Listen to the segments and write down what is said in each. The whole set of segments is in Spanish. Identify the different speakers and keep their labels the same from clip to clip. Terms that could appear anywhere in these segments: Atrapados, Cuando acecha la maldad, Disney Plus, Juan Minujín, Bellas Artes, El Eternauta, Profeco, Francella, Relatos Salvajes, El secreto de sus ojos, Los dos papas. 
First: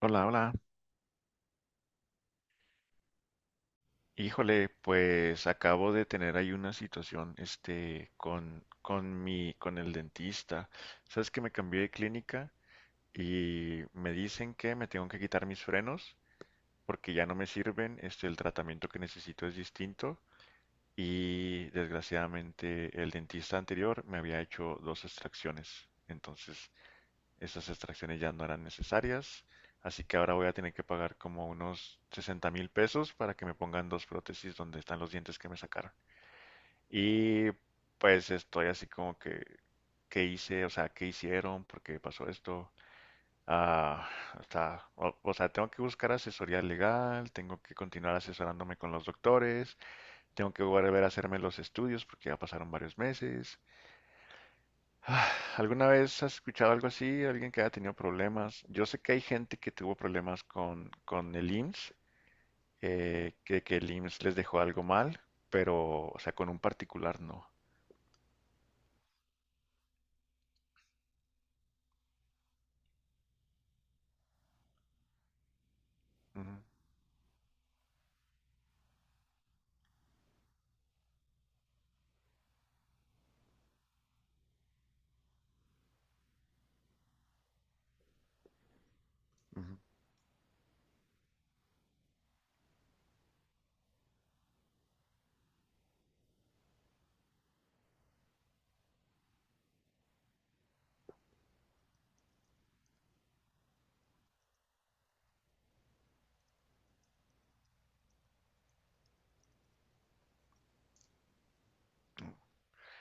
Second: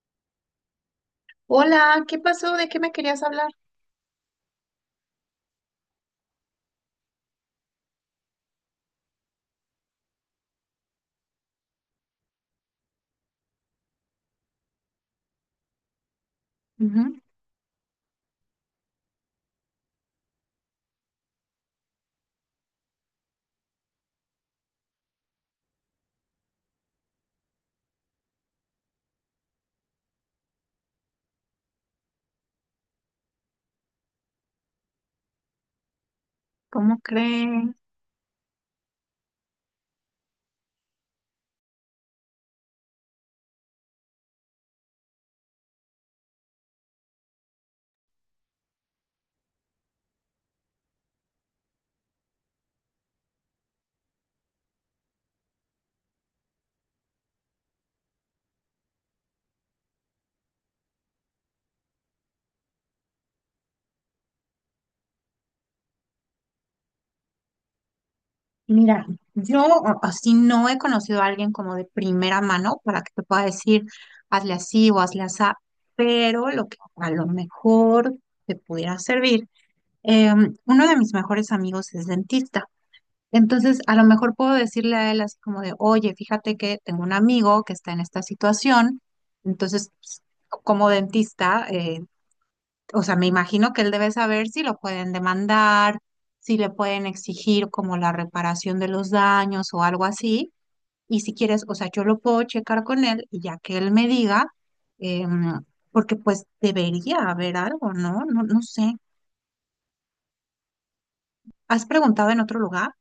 Speaker 1: Hola, hola.
Speaker 2: Hola, ¿qué pasó? ¿De qué me querías hablar?
Speaker 1: Híjole, pues acabo de tener ahí una situación, con el dentista. Sabes que me cambié de clínica y me dicen que me tengo que quitar mis frenos porque
Speaker 2: Ujú.
Speaker 1: ya no me sirven, este, el tratamiento que necesito es distinto y desgraciadamente el dentista anterior me había hecho 2 extracciones. Entonces, Estas extracciones ya no eran necesarias, así que ahora voy a tener que pagar como unos 60 mil pesos para que me pongan 2 prótesis donde están los dientes que me sacaron.
Speaker 2: ¿Cómo
Speaker 1: Y
Speaker 2: creen?
Speaker 1: pues estoy así como que, ¿qué hice? O sea, ¿qué hicieron? ¿Por qué pasó esto? Ah, o sea, tengo que buscar asesoría legal, tengo que continuar asesorándome con los doctores, tengo que volver a hacerme los estudios porque ya pasaron varios meses. Ah, ¿Alguna vez has escuchado algo así? ¿Alguien que haya tenido problemas? Yo sé que hay gente que tuvo problemas con el IMSS, que el IMSS les dejó algo mal, pero, o sea, con un particular no.
Speaker 2: Mira, yo así no he conocido a alguien como de primera mano para que te pueda decir, hazle así o hazle así, pero
Speaker 1: Ujú,
Speaker 2: lo que a lo mejor te pudiera servir, uno de mis mejores amigos es dentista, entonces a lo mejor puedo decirle a él así como de, oye, fíjate que tengo un amigo que está en esta situación,
Speaker 1: ujú.
Speaker 2: entonces pues, como dentista, o sea, me imagino que él debe saber si lo pueden demandar, si le pueden exigir como la reparación de los daños o algo así. Y si quieres, o sea, yo lo puedo checar con él y ya que él me diga, em, porque pues debería haber algo, ¿no? No, no sé. ¿Has preguntado en otro lugar?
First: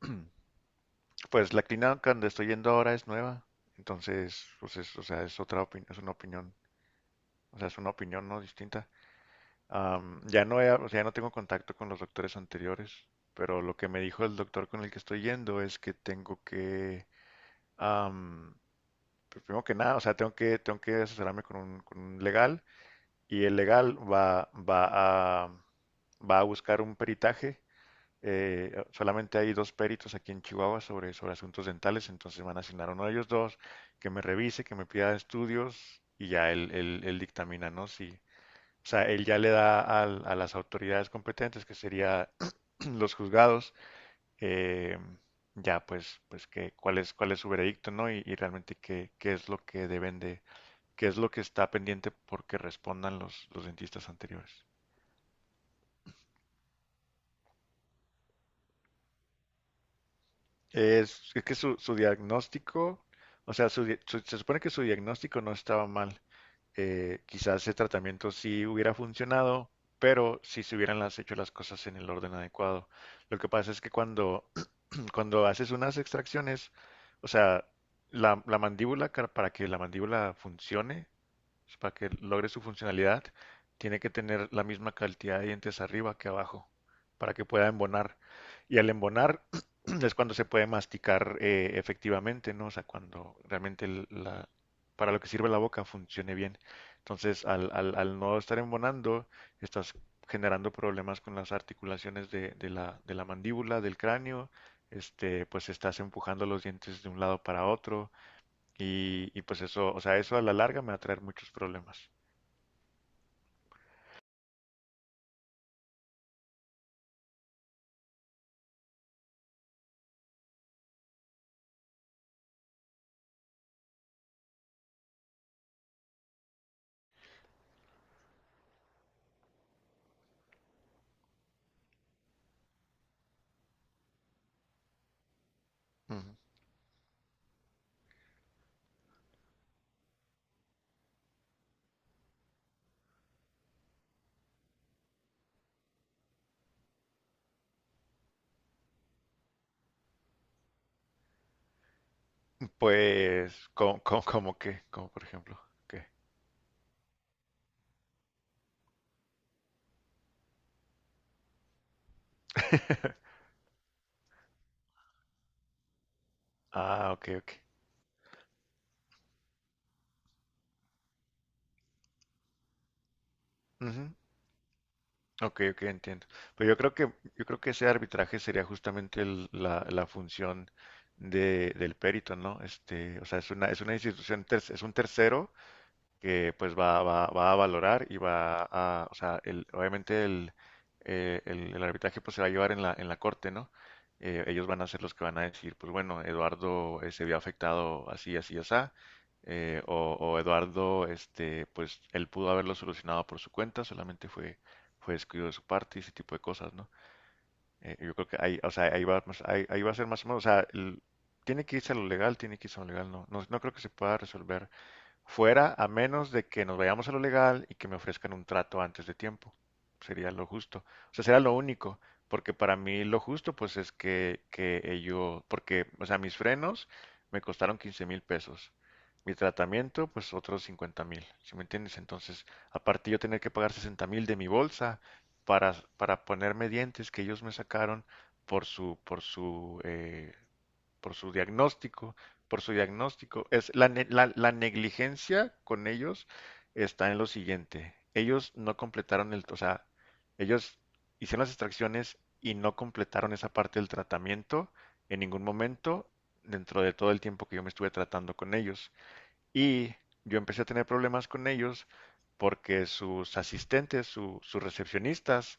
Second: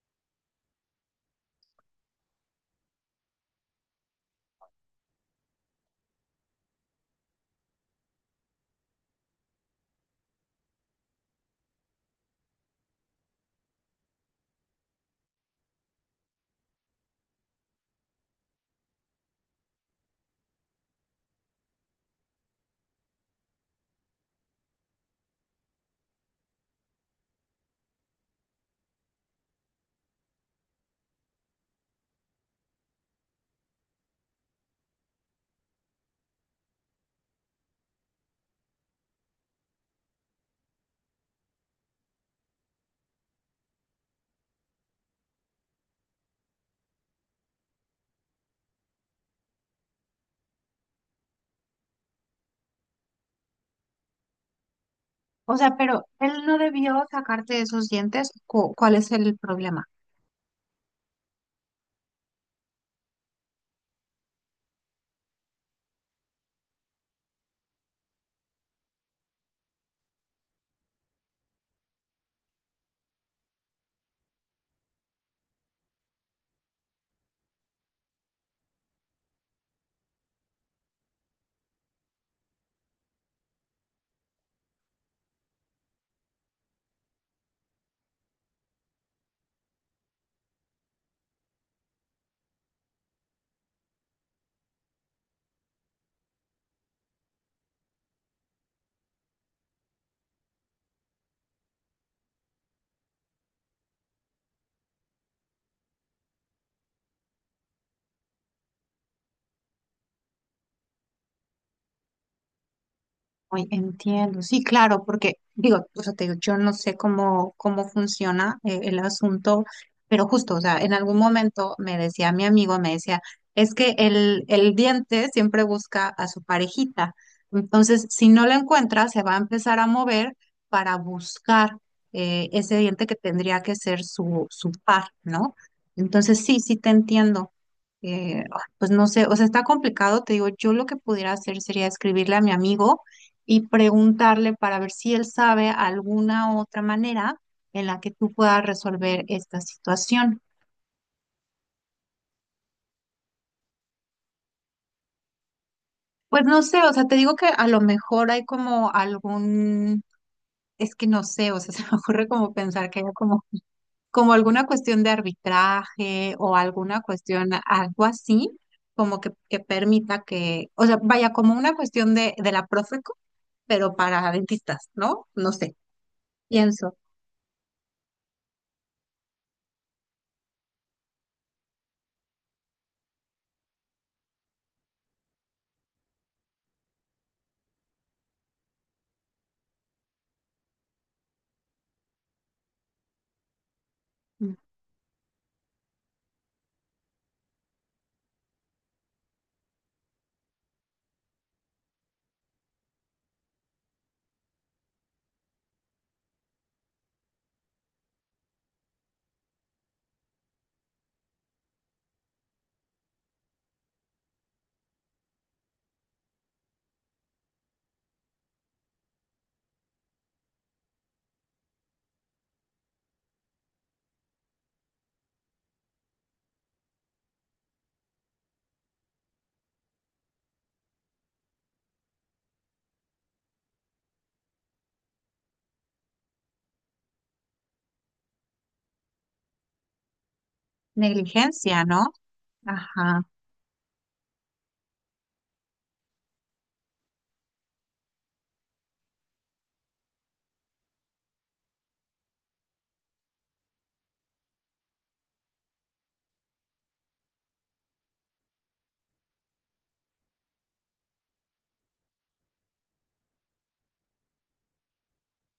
Speaker 1: Pues la clínica donde estoy yendo ahora es nueva, entonces, pues es, o sea, es otra opinión, es una opinión, o sea, es una opinión no distinta. Ya no he- o sea, ya no tengo contacto con los doctores anteriores, pero lo que me dijo el doctor con el que estoy yendo es que tengo que, pues primero que nada, o sea, tengo que asesorarme con un legal y el legal va a buscar un peritaje. Solamente hay 2 peritos aquí en Chihuahua sobre asuntos dentales, entonces van a asignar a uno de ellos dos que me revise, que me pida estudios y ya él dictamina, ¿no? Si, o sea, él ya le da a las autoridades competentes, que sería los juzgados, eh, ya pues, pues que, cuál es su veredicto, ¿no? Y realmente qué, qué es lo que deben de, que es lo que está pendiente porque respondan los dentistas anteriores.
Speaker 2: O sea, pero él no debió sacarte esos dientes. ¿Cuál es el problema?
Speaker 1: Es que su diagnóstico, o sea, se supone que su diagnóstico no estaba mal. Quizás ese tratamiento sí hubiera funcionado, pero si se hubieran hecho las cosas en el orden adecuado. Lo que pasa es que cuando, cuando haces unas extracciones, o sea, la mandíbula, para que la mandíbula funcione, para que logre su funcionalidad, tiene que tener la misma cantidad de dientes arriba que abajo, para que pueda embonar. Y al embonar es cuando se puede masticar efectivamente, ¿no? O sea, cuando realmente para lo que sirve la boca funcione bien. Entonces, al no estar embonando, estás generando problemas con las articulaciones de la mandíbula, del cráneo, este, pues estás empujando los dientes de un lado para otro y pues eso, o sea, eso a la larga me va a traer muchos problemas.
Speaker 2: Hoy entiendo, sí, claro, porque digo, o sea, te digo, yo no sé cómo, cómo funciona el asunto, pero justo, o sea, en algún momento me decía mi amigo, me decía, es que el diente siempre busca a su parejita, entonces si no la encuentra, se va a empezar a mover para buscar ese diente que tendría que ser su, su par, ¿no?
Speaker 1: Ujú.
Speaker 2: Entonces sí, sí te entiendo. Pues no sé, o sea, está complicado, te digo, yo lo que pudiera hacer sería escribirle a mi amigo y preguntarle para ver si él sabe alguna otra manera en la que tú puedas resolver esta situación.
Speaker 1: Pues, ¿cómo qué? Como por ejemplo, ¿qué?
Speaker 2: Pues no sé, o sea, te digo que a lo mejor hay como algún, es que no sé, o sea, se me ocurre como pensar que hay como, como alguna cuestión de arbitraje o alguna
Speaker 1: Ah, ok,
Speaker 2: cuestión,
Speaker 1: ok.
Speaker 2: algo así, como que permita que, o sea, vaya como una cuestión de la Profeco, pero
Speaker 1: Ujú.
Speaker 2: para dentistas, ¿no? No
Speaker 1: Ok,
Speaker 2: sé,
Speaker 1: ok, entiendo. Pero
Speaker 2: pienso.
Speaker 1: yo creo que ese arbitraje sería justamente la función del perito, ¿no? Este, o sea, es una institución, es un tercero que pues va a valorar y va a, o sea, obviamente el, el arbitraje pues se va a llevar en la corte, ¿no? Ellos van a ser los que van a decir, pues bueno, Eduardo se vio afectado así, o Eduardo, este, pues él pudo haberlo solucionado por su cuenta, fue descuido de su parte y ese tipo de cosas, ¿no? Yo creo que ahí, o sea, ahí va a ser más o menos, o sea, tiene que irse a lo legal, tiene que irse a lo legal, no creo que se pueda resolver fuera a menos de que nos vayamos a lo legal y que me ofrezcan un trato antes de tiempo. Sería lo justo. O sea, sería lo único, porque para mí lo justo pues es que ello, porque, o sea, mis frenos me costaron 15 mil pesos. Mi tratamiento, pues otros 50 mil, ¿sí me entiendes? Entonces, aparte yo tener que pagar 60 mil de mi bolsa para ponerme dientes que ellos me sacaron por su, por su eh, por su
Speaker 2: Negligencia, ¿no?
Speaker 1: diagnóstico, por su
Speaker 2: Ajá.
Speaker 1: diagnóstico. Es la negligencia con ellos está en lo siguiente. Ellos no completaron el, o sea, ellos hicieron las extracciones y no completaron esa parte del tratamiento en ningún momento dentro de todo el tiempo que yo me estuve tratando con ellos. Y yo empecé a tener problemas con ellos porque sus asistentes, sus recepcionistas,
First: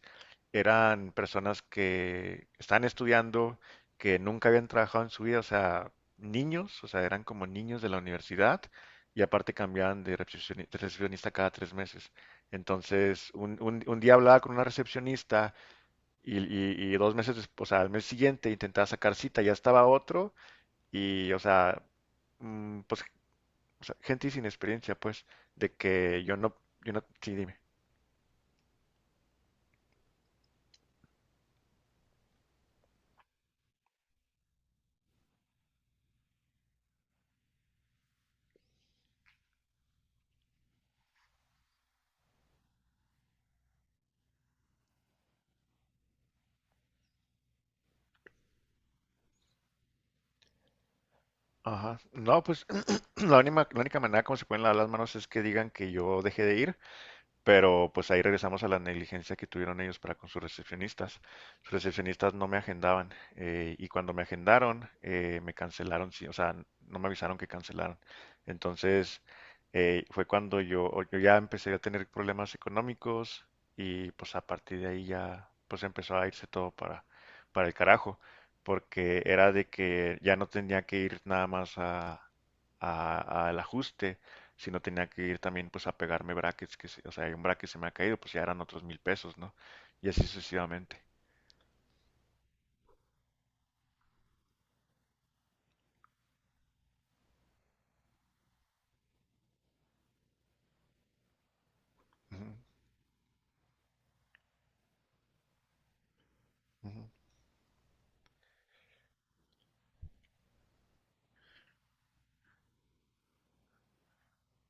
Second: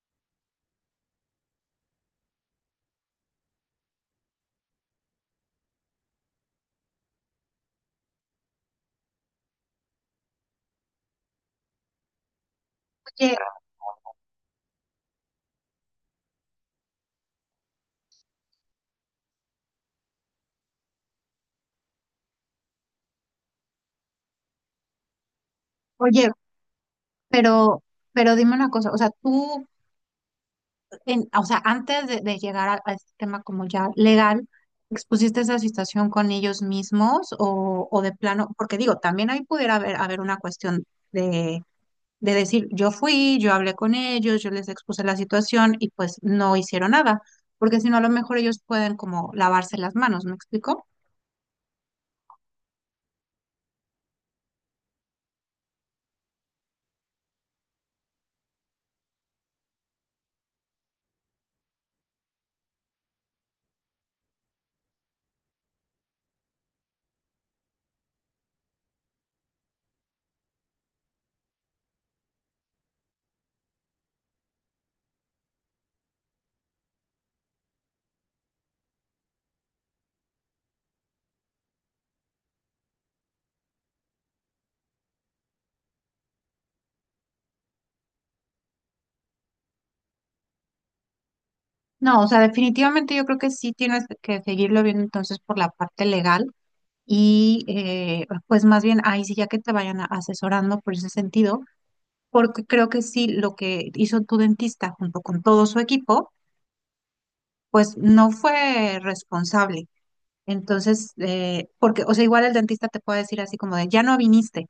Speaker 1: eran personas que estaban estudiando, que nunca habían trabajado en su vida, o sea, niños, o sea, eran como niños de la universidad y aparte cambiaban de recepcionista cada 3 meses. Entonces,
Speaker 2: Oye,
Speaker 1: un día hablaba con una recepcionista y 2 meses después, o sea, al mes siguiente intentaba sacar cita, ya estaba otro y, o sea, pues o sea, gente sin experiencia, pues, de que
Speaker 2: oye,
Speaker 1: yo no, yo no, sí, dime.
Speaker 2: Pero, pero dime una cosa, o sea, tú, o sea, antes de llegar a este tema como ya legal, ¿expusiste esa situación con ellos mismos o de plano? Porque digo, también ahí pudiera haber, haber una cuestión de, de decir, yo fui, yo hablé con ellos, yo les expuse la situación y pues no hicieron nada, porque si no, a lo mejor ellos pueden como lavarse las manos, ¿me explico?
Speaker 1: Ajá. No, pues, la única manera como se pueden lavar las manos es que digan que yo dejé de ir. Pero pues ahí regresamos a la negligencia que tuvieron ellos para con sus recepcionistas. Sus recepcionistas no me agendaban y cuando me agendaron me cancelaron, sí, o sea, no me avisaron que cancelaron. Entonces fue cuando yo ya empecé a tener problemas económicos y pues a partir de ahí ya pues empezó a irse todo para el carajo, porque era de que ya no tenía que ir nada más a, al ajuste, si no tenía que ir también pues a pegarme brackets, que, o sea, hay un bracket se me ha caído, pues ya eran otros 1000 pesos, ¿no? Y así sucesivamente.
Speaker 2: No, o sea, definitivamente yo creo que sí tienes que seguirlo viendo entonces por la parte legal. Y pues más bien ahí sí ya que te vayan asesorando por ese sentido,
Speaker 1: Ujú,
Speaker 2: porque creo que sí lo que hizo tu dentista junto con todo su equipo,
Speaker 1: ujú.
Speaker 2: pues no fue responsable. Entonces, porque, o sea, igual el dentista te puede decir así como de, ya no viniste,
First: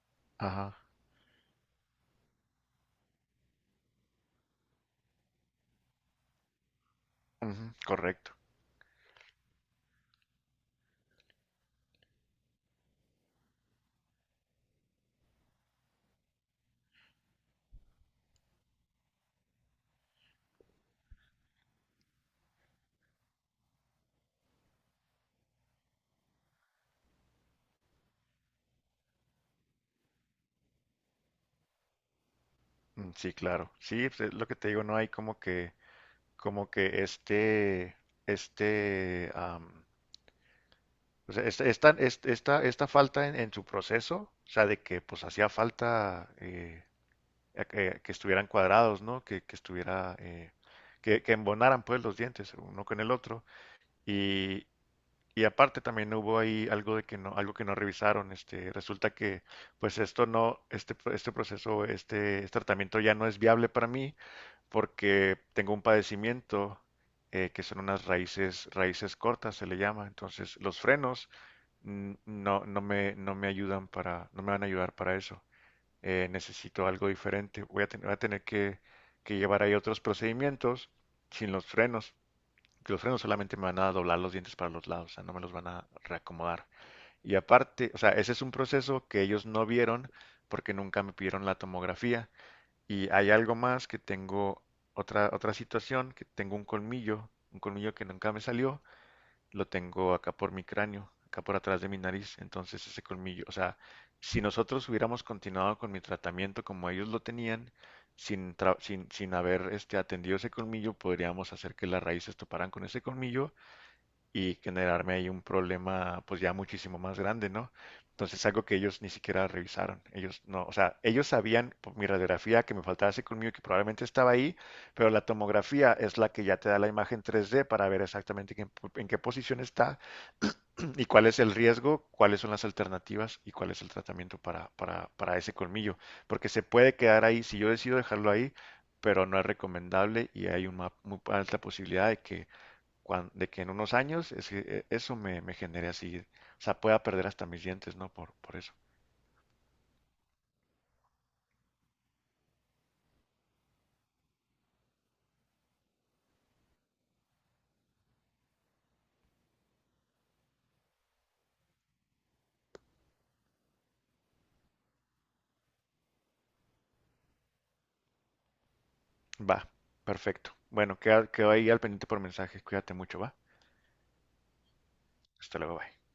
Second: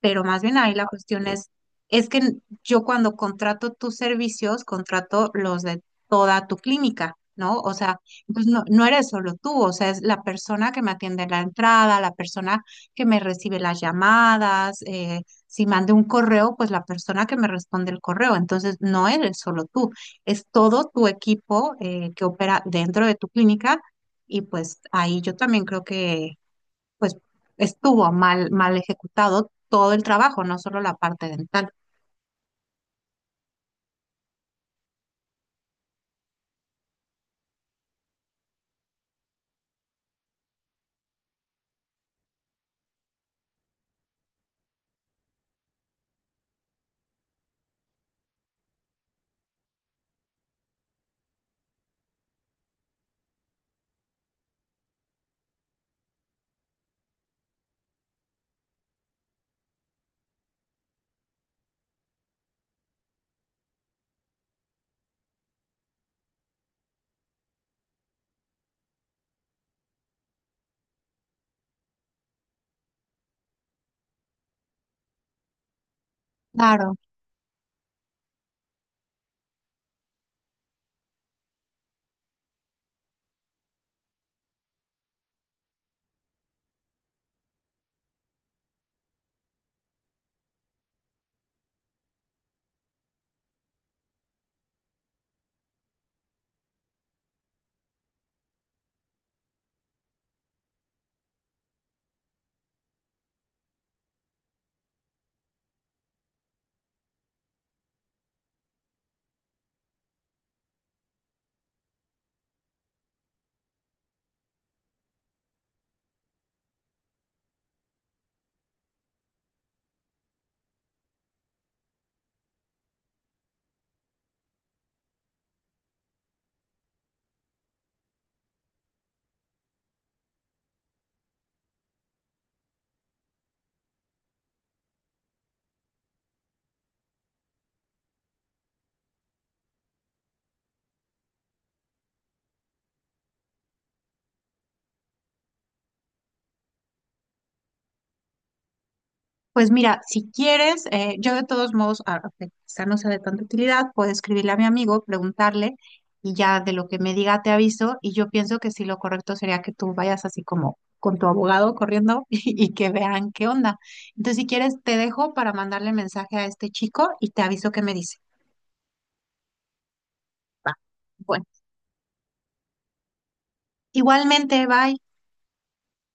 Speaker 2: pero más bien ahí
Speaker 1: Ajá,
Speaker 2: la cuestión es que yo cuando contrato tus servicios, contrato los de toda tu clínica, ¿no? O
Speaker 1: ujú,
Speaker 2: sea,
Speaker 1: correcto.
Speaker 2: pues no, no eres solo tú, o sea, es la persona que me atiende en la entrada, la persona que me recibe las llamadas, si mandé un correo, pues la persona que me responde el correo. Entonces, no eres solo tú, es todo tu equipo que opera dentro de tu clínica y pues ahí yo también creo que pues estuvo mal, mal ejecutado todo el trabajo, no solo la parte dental.
Speaker 1: Sí, claro. Sí, pues, es lo que te digo, no hay como que este, o sea, esta, esta falta en su proceso, o sea, de que pues hacía falta que estuvieran cuadrados, ¿no? Que estuviera, que embonaran pues los dientes uno con el otro. Y, y aparte también hubo ahí algo de que no, algo que no revisaron. Este, resulta que, pues esto no, este proceso, este tratamiento ya no es viable para mí porque tengo un padecimiento que son unas raíces, raíces cortas, se le llama. Entonces, los frenos mm, no me ayudan para, no me van a ayudar para eso. Necesito
Speaker 2: Claro.
Speaker 1: algo diferente. Voy a tener que llevar ahí otros procedimientos sin los frenos que los frenos solamente me van a doblar los dientes para los lados, o sea, no me los van a reacomodar. Y aparte, o sea, ese es un proceso que ellos no vieron porque nunca me pidieron la tomografía. Y hay algo más que tengo, otra situación, que tengo un colmillo que nunca me salió, lo tengo acá por mi cráneo, acá por atrás de mi nariz. Entonces ese colmillo, o sea, si nosotros hubiéramos continuado con mi tratamiento como ellos lo tenían, sin haber este, atendido ese colmillo, podríamos hacer que las raíces toparan con ese colmillo y generarme ahí un problema pues ya muchísimo más grande, ¿no? Entonces algo que ellos ni siquiera revisaron. Ellos no, o sea, ellos sabían por mi radiografía que me faltaba colmillo que probablemente estaba ahí, pero la tomografía es la que ya te da la imagen 3D para ver exactamente en qué posición está y cuál es el riesgo, cuáles son las alternativas y cuál es el tratamiento para ese colmillo. Porque se puede quedar ahí, si yo decido dejarlo ahí, pero no es recomendable y hay una muy alta posibilidad de que de que en unos años es que, eso me, me genere así, o sea, pueda perder hasta mis dientes, ¿no? Por eso.
Speaker 2: Pues mira, si quieres, yo de todos modos, que quizá no sea de tanta utilidad, puedo escribirle a mi amigo, preguntarle y ya de lo que me diga te aviso y yo pienso que sí lo correcto sería que tú vayas así como con tu abogado corriendo y que vean qué onda. Entonces, si quieres, te dejo para mandarle mensaje a este chico y te aviso qué me dice.
Speaker 1: Va, perfecto.
Speaker 2: Va.
Speaker 1: Bueno,
Speaker 2: Bueno,
Speaker 1: quedo ahí al pendiente por mensaje. Cuídate mucho, va.
Speaker 2: igualmente, bye.
Speaker 1: Hasta luego, bye.